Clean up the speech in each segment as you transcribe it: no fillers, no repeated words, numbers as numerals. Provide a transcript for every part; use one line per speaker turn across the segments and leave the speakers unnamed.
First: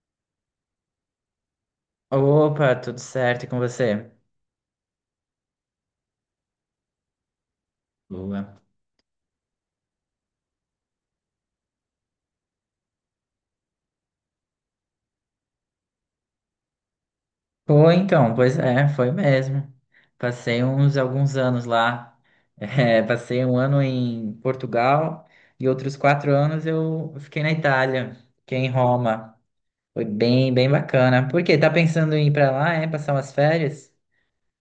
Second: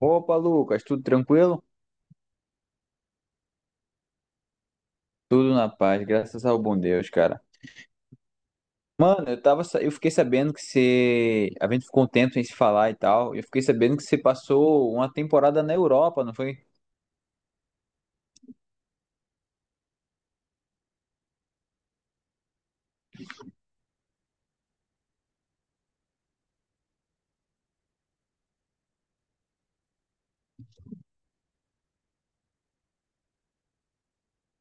Opa, Lucas, tudo tranquilo?
Opa, tudo certo e com você?
Tudo na paz, graças ao bom Deus, cara.
Boa.
Mano, eu fiquei sabendo que você, a gente ficou um tempo sem se falar e tal. Eu fiquei sabendo que você passou uma temporada na Europa, não foi?
Foi então, pois é, foi mesmo. Passei uns alguns anos lá. É, passei um ano em Portugal e outros quatro anos eu fiquei na Itália, fiquei em Roma. Foi bem, bem bacana. Por quê? Tá pensando em ir pra lá, é? Passar umas férias?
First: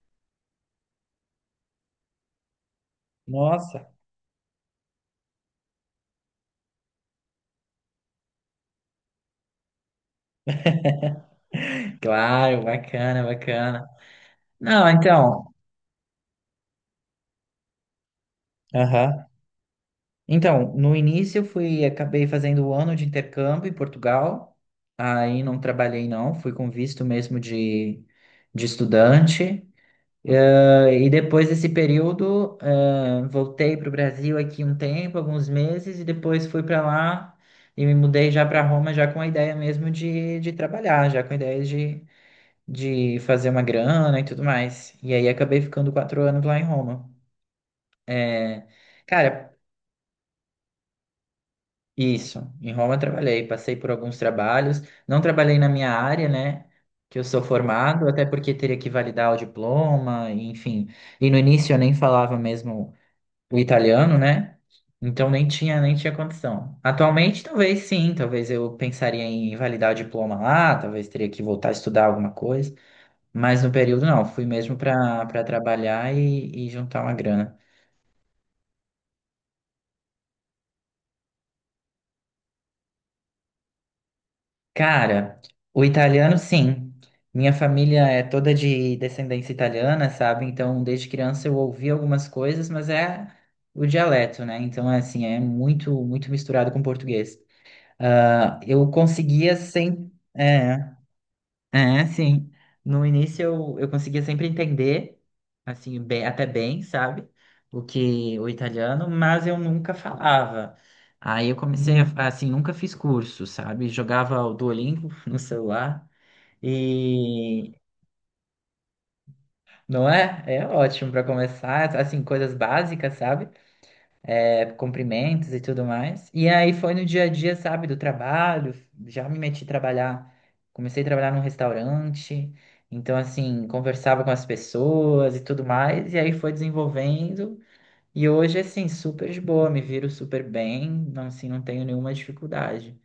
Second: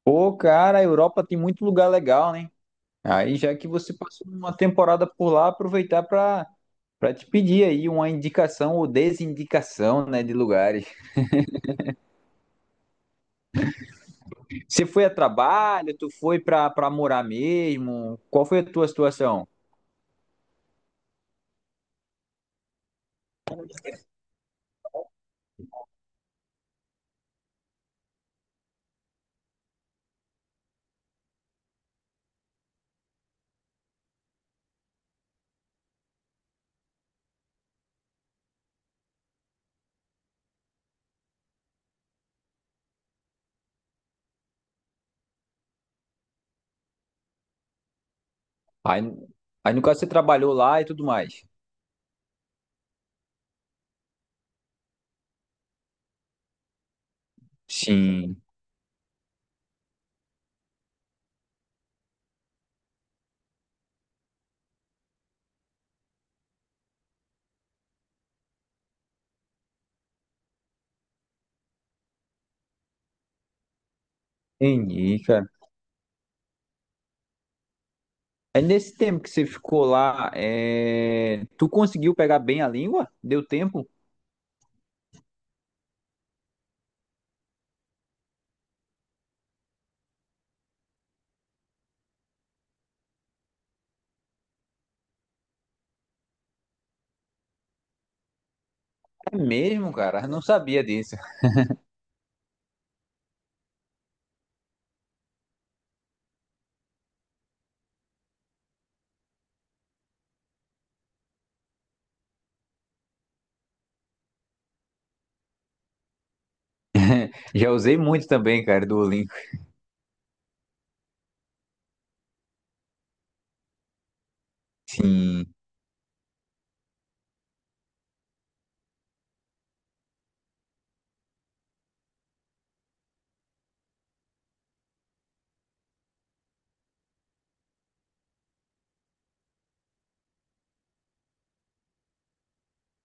Pô, cara, a Europa tem muito lugar legal, né? Aí já que
Nossa,
você passou uma temporada por lá, aproveitar pra para te pedir aí uma indicação ou desindicação, né, de lugares.
claro, bacana, bacana.
Você
Não,
foi a
então.
trabalho? Tu foi pra para morar mesmo? Qual foi a tua
Aham.
situação?
Então, no início eu fui, acabei fazendo o ano de intercâmbio em Portugal, aí não trabalhei não, fui com visto mesmo de estudante. E depois desse período voltei para o Brasil aqui um tempo, alguns meses, e depois fui para lá e me mudei já para Roma já com a ideia mesmo de trabalhar, já com a ideia de fazer uma grana e tudo mais, e aí acabei ficando quatro anos lá em Roma. Eh,
Aí,
Cara,
aí no caso você trabalhou lá e tudo mais.
isso, em Roma eu trabalhei, passei por alguns trabalhos, não trabalhei na minha área, né, que eu sou formado, até
Sim.
porque teria que validar o diploma, enfim. E no início eu nem falava mesmo o italiano, né? Então nem tinha condição. Atualmente talvez sim, talvez eu pensaria em validar o diploma lá, talvez teria que voltar a estudar alguma coisa, mas no período não, fui mesmo
Entendi,
para
cara.
trabalhar e juntar uma grana.
Aí nesse tempo que você ficou lá, é, tu conseguiu pegar bem a língua? Deu tempo?
Cara, o italiano, sim. Minha família é toda de descendência italiana, sabe? Então, desde criança eu ouvi algumas coisas, mas é o dialeto, né? Então, é assim, é muito, muito misturado com português. Ah, eu
É
conseguia
mesmo,
sem,
cara. Eu não sabia
é,
disso.
é, sim. No início eu conseguia sempre entender, assim, bem, até bem, sabe? O que o italiano, mas eu nunca falava. Aí eu comecei a, assim, nunca fiz curso, sabe? Jogava o Duolingo no celular
Já
e
usei muito também, cara, do Duolingo.
não é? É ótimo para começar, assim, coisas básicas, sabe? É, cumprimentos
Sim.
e tudo mais. E aí foi no dia a dia, sabe, do trabalho, já me meti a trabalhar, comecei a trabalhar num restaurante, então assim, conversava com as pessoas e tudo mais, e aí foi desenvolvendo. E hoje, assim, super de boa, me viro super bem, não, assim, não tenho nenhuma dificuldade,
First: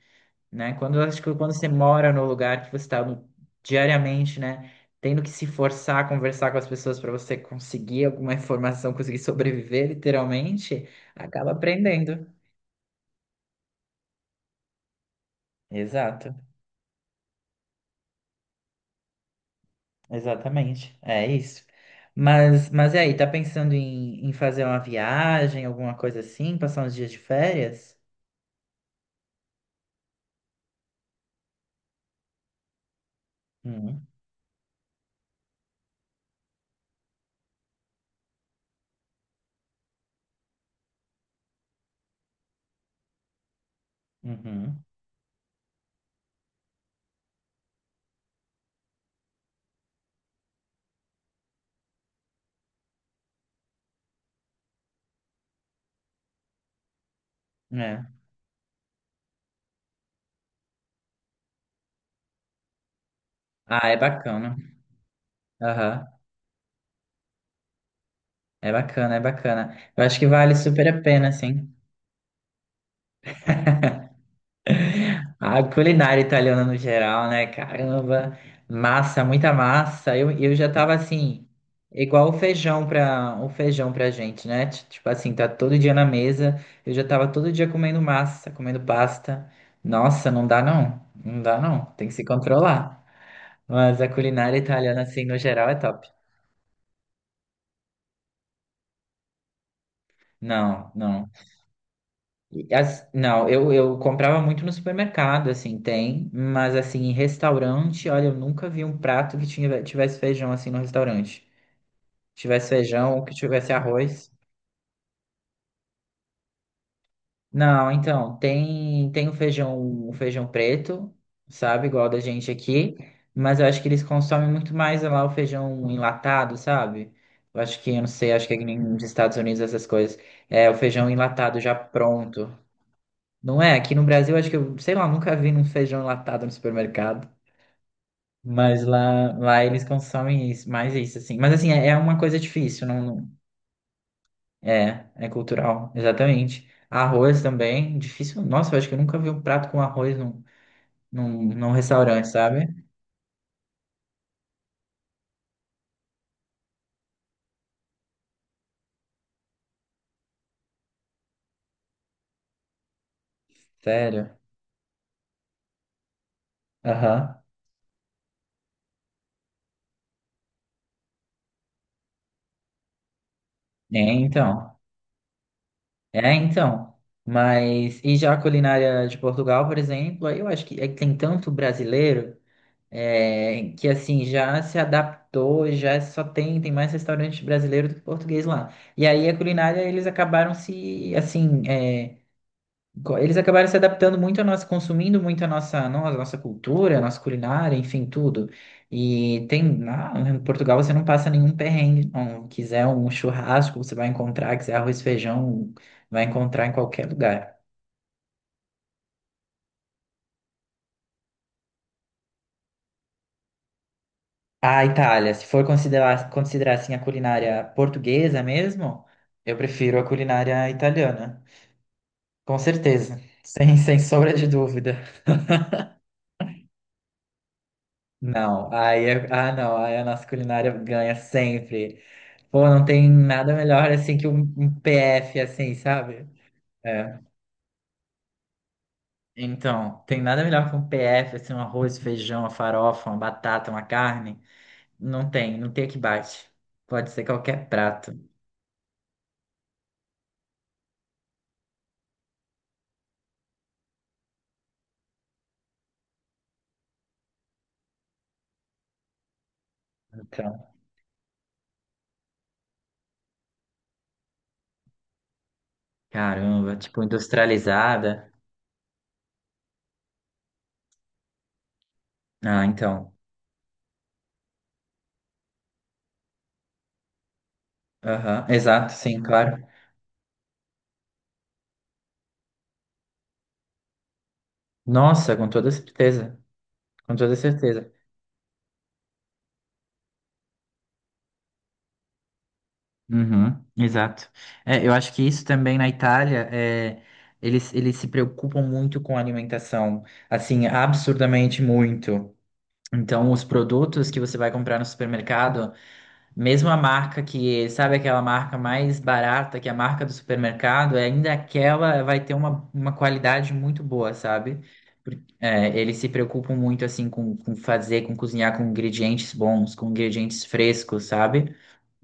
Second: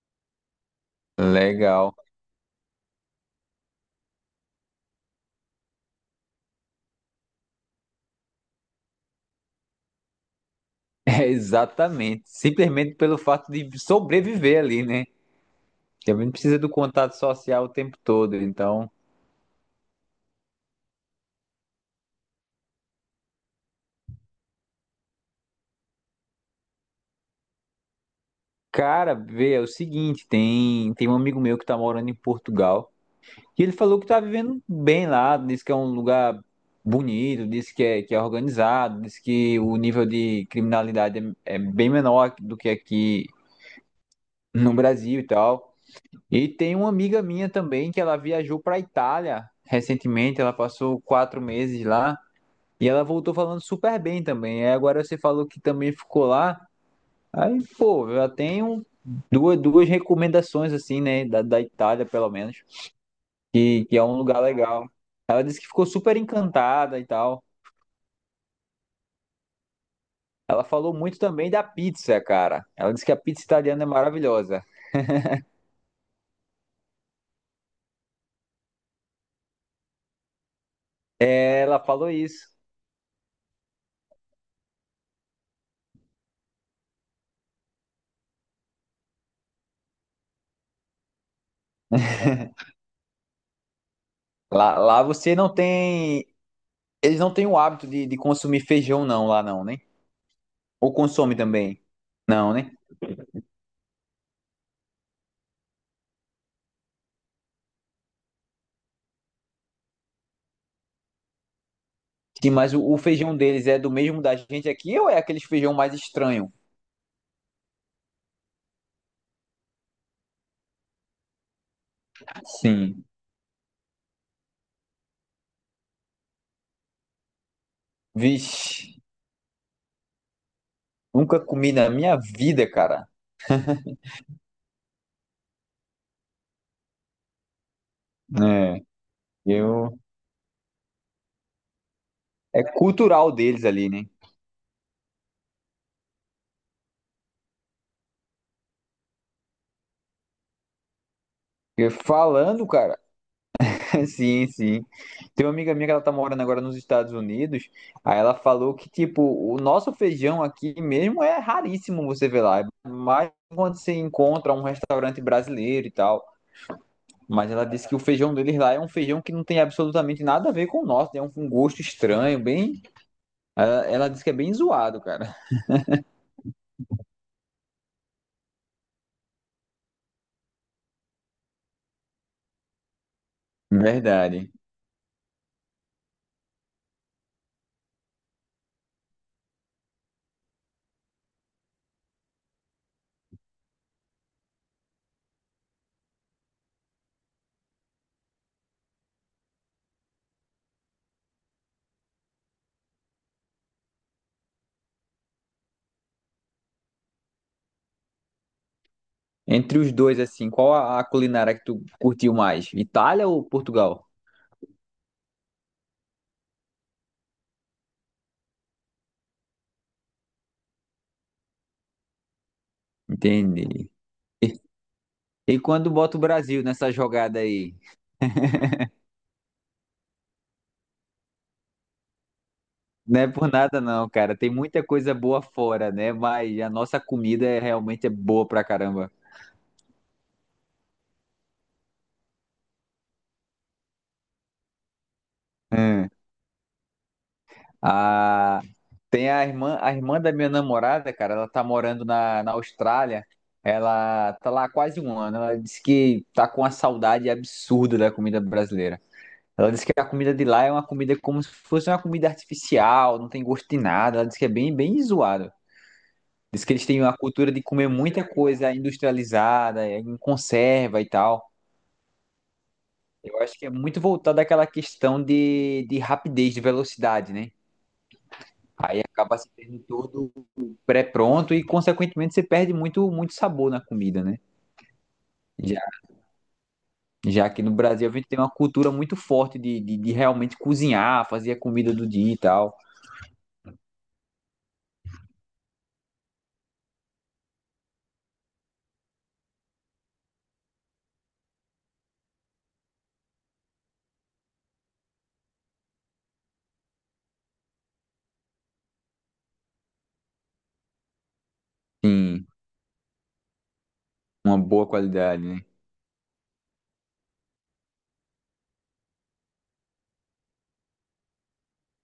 né? Quando eu acho que quando você
Legal.
mora no lugar que você está diariamente, né, tendo que se forçar a conversar com as pessoas para você conseguir alguma informação, conseguir sobreviver, literalmente,
É,
acaba
exatamente.
aprendendo.
Simplesmente pelo fato de sobreviver ali, né? Também
Exato,
precisa do contato social o tempo todo. Então,
exatamente. É isso. Mas, e aí, tá pensando em, em fazer uma viagem, alguma coisa assim, passar uns dias de férias?
cara, vê, é o seguinte, tem um amigo meu que tá morando em Portugal. E ele falou
Uhum,
que tá vivendo bem lá, disse que é um lugar bonito, disse que é organizado, disse que o nível de criminalidade é bem menor do que aqui no
uhum,
Brasil e tal. E tem uma amiga minha também que ela viajou pra Itália recentemente, ela passou quatro meses lá e ela voltou falando super bem também. Aí agora você falou que também ficou lá, aí
é.
pô, eu já tenho duas recomendações assim, né, da Itália pelo menos. que,
Ah,
que
é
é um lugar
bacana.
legal. Ela disse que ficou super
Aham,
encantada e tal.
é bacana, é bacana. Eu acho que vale
Ela
super
falou
a
muito
pena,
também da
sim.
pizza, cara. Ela disse que a pizza italiana é maravilhosa.
A culinária italiana no geral, né? Caramba, massa, muita massa. Eu já tava assim,
Ela falou
igual
isso.
o feijão pra gente, né? Tipo assim, tá todo dia na mesa. Eu já tava todo dia comendo massa, comendo pasta. Nossa, não dá não. Não dá não. Tem que se controlar. Mas a culinária italiana,
Lá
assim,
você
no
não
geral, é top.
tem. Eles não têm o hábito de consumir feijão, não, lá não, né?
Não,
Ou
não.
consome também? Não, né?
Não, eu comprava muito no supermercado, assim, tem, mas assim, em restaurante, olha, eu nunca vi um prato que tinha, tivesse feijão assim no restaurante.
Sim,
Tivesse
mas o
feijão ou que
feijão deles
tivesse
é do mesmo
arroz.
da gente aqui ou é aquele feijão mais estranho?
Não, então, tem o feijão preto, sabe, igual da gente aqui,
Sim.
mas eu acho que eles consomem muito mais lá o feijão enlatado, sabe? Eu acho que, eu não sei, acho que é que nem
Vixe,
nos Estados Unidos essas coisas. É, o feijão
nunca
enlatado
comi
já
na minha
pronto.
vida, cara.
Não é? Aqui no Brasil, acho que eu, sei lá, nunca vi um feijão enlatado no supermercado.
É,
Mas lá eles
eu.
consomem isso, mais isso, assim. Mas assim, é, é uma coisa
É
difícil, não, não-
cultural deles ali, né?
É, é cultural, exatamente. Arroz também, difícil. Nossa, eu acho que eu nunca vi um prato com arroz num
E
restaurante,
falando,
sabe?
cara. Sim, sim. Tem uma amiga minha que ela tá morando agora nos Estados Unidos. Aí ela falou que, tipo, o nosso feijão aqui mesmo é raríssimo você ver lá. Mas quando você
Sério.
encontra um restaurante brasileiro e tal.
Aham.
Mas ela disse que o feijão deles lá é um feijão que não tem absolutamente nada a ver com o nosso. Tem um gosto estranho, bem.
É,
Ela disse que é bem
então.
zoado, cara.
É, então. Mas, e já a culinária de Portugal, por exemplo, aí eu acho que é que tem tanto brasileiro. É, que assim
Verdade.
já se adaptou, já só tem, tem mais restaurante brasileiro do que português lá. E aí a culinária eles acabaram se assim, é, eles acabaram se adaptando muito a nossa, consumindo muito a nossa, a nossa cultura, a nossa culinária, enfim, tudo. E tem, lá em Portugal você não passa nenhum perrengue, não. Quiser um churrasco, você vai encontrar, quiser arroz e feijão, vai encontrar em qualquer lugar.
Entre os dois, assim, qual a culinária que tu curtiu mais? Itália ou Portugal?
A Itália, se for considerar, assim a culinária portuguesa mesmo, eu prefiro a culinária italiana. Com certeza, sem,
Entendi.
sem sombra de dúvida.
E quando bota o Brasil nessa jogada aí?
Não, ah não, aí a nossa culinária ganha sempre. Pô, não tem
Não é por
nada
nada
melhor
não,
assim que
cara. Tem
um,
muita coisa
PF
boa
assim,
fora, né?
sabe?
Mas a nossa
É.
comida é, realmente é boa pra caramba.
Então, tem nada melhor que um PF, assim, um arroz, feijão, uma farofa, uma batata, uma carne. Não tem, não tem o que
Hum.
bate. Pode ser qualquer prato.
Ah, tem a irmã da minha namorada, cara. Ela tá morando na Austrália. Ela tá lá há quase um ano. Ela disse que tá com uma saudade absurda da comida brasileira. Ela disse que a comida de lá é uma comida como se fosse uma comida artificial, não tem gosto de nada. Ela disse que é bem, bem zoado. Diz que
Caramba,
eles têm
tipo
uma cultura de comer muita
industrializada.
coisa industrializada, em conserva e tal.
Ah, então.
Eu acho que é muito voltado àquela questão de rapidez, de velocidade, né?
Aham, exato,
Aí
sim,
acaba se
claro.
tendo tudo pré-pronto e, consequentemente, você perde muito, muito sabor na comida, né?
Nossa, com toda
Já,
certeza. Com toda
já que no
certeza.
Brasil a gente tem uma cultura muito forte de realmente cozinhar, fazer a comida do dia e tal.
Uhum, exato. É, eu acho que isso também na Itália, é, eles se preocupam muito com a alimentação, assim, absurdamente muito. Então, os produtos que você vai comprar no supermercado. Mesmo a marca que, sabe aquela marca mais barata, que é a marca do supermercado, é ainda aquela vai ter
Sim,
uma qualidade muito boa,
uma
sabe?
boa qualidade, né?
É, eles se preocupam muito, assim, com fazer, com cozinhar com ingredientes bons, com ingredientes frescos, sabe?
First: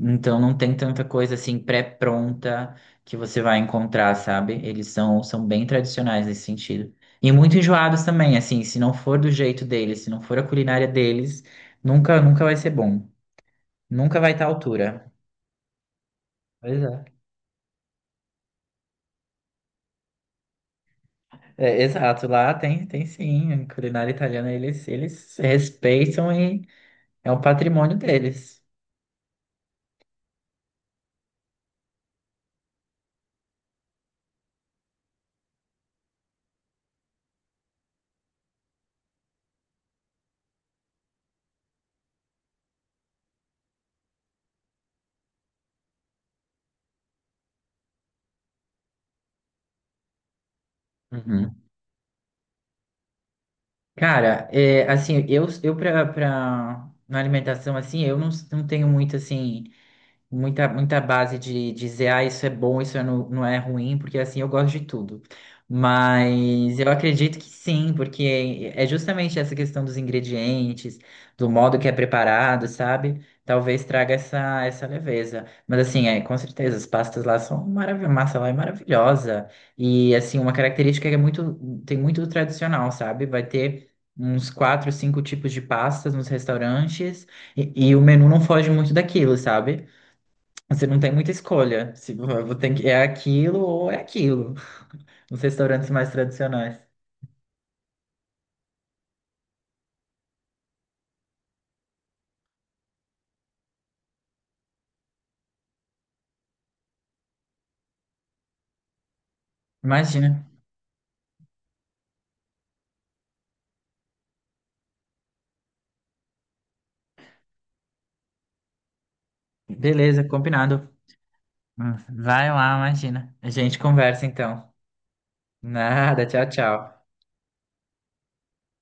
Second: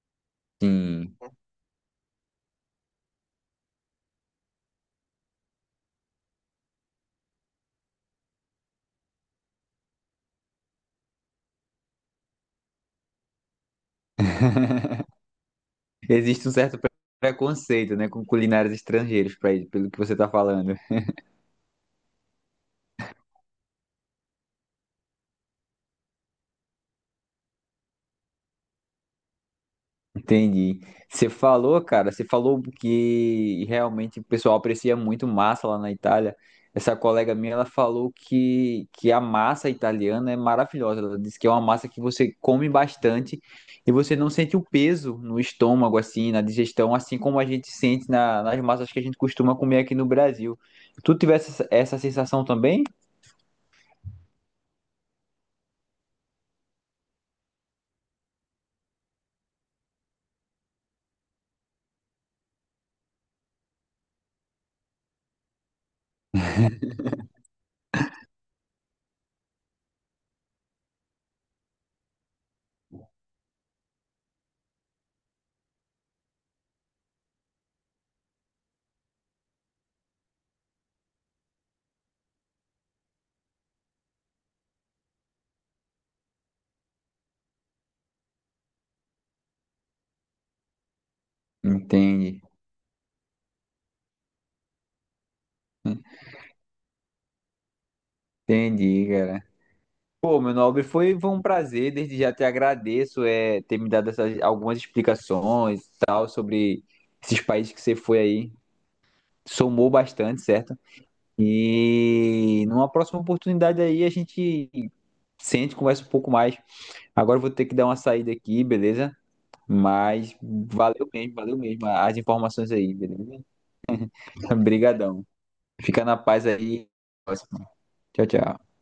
Então não tem tanta
Sim.
coisa, assim, pré-pronta que você vai encontrar, sabe? Eles são bem tradicionais nesse sentido. E muito enjoados também, assim, se não for do jeito deles, se não for a culinária deles, nunca, nunca vai ser bom. Nunca vai estar à altura.
Existe um certo
Pois é.
preconceito, né, com culinários estrangeiros, pelo que você tá falando.
É, exato, lá tem, tem sim, a culinária italiana eles respeitam e é um patrimônio deles.
Entendi. Você falou, cara, você falou que realmente o pessoal aprecia muito massa lá na Itália. Essa colega minha, ela falou que a massa italiana é maravilhosa. Ela disse que é uma massa que você come bastante e você não sente o peso no estômago, assim, na digestão, assim como a gente sente na- nas massas que a gente costuma comer aqui no Brasil. Tu tivesse
Uhum.
essa sensação também?
Cara, é, assim, eu, na alimentação, assim, eu não, não tenho muito, assim, muita, muita base de dizer, ah, isso é bom, isso é não, não é ruim, porque assim eu gosto de tudo. Mas eu acredito que sim, porque é justamente essa questão dos ingredientes, do modo que é preparado, sabe? Talvez traga essa, essa leveza. Mas assim, é, com certeza, as pastas lá são maravilhosas, massa lá é maravilhosa. E assim, uma característica que é muito, tem muito do tradicional, sabe? Vai ter uns quatro, cinco tipos de pastas nos restaurantes e o menu não foge muito daquilo, sabe? Você não tem muita escolha. Se
Entendi.
tem que- é aquilo ou é aquilo. Nos restaurantes mais tradicionais.
Entendi, cara. Pô, meu nobre, foi um prazer, desde já te agradeço é, ter me dado essas, algumas explicações e tal sobre esses países que você foi aí. Somou bastante,
Imagina.
certo? E numa próxima oportunidade aí a gente sente, conversa um pouco mais. Agora eu vou ter que dar uma saída aqui, beleza?
Beleza,
Mas
combinado.
valeu mesmo as
Vai
informações
lá,
aí,
imagina.
beleza?
A gente conversa então.
Obrigadão. Fica na
Nada,
paz
tchau,
aí.
tchau.
Até a próxima. Tchau, tchau.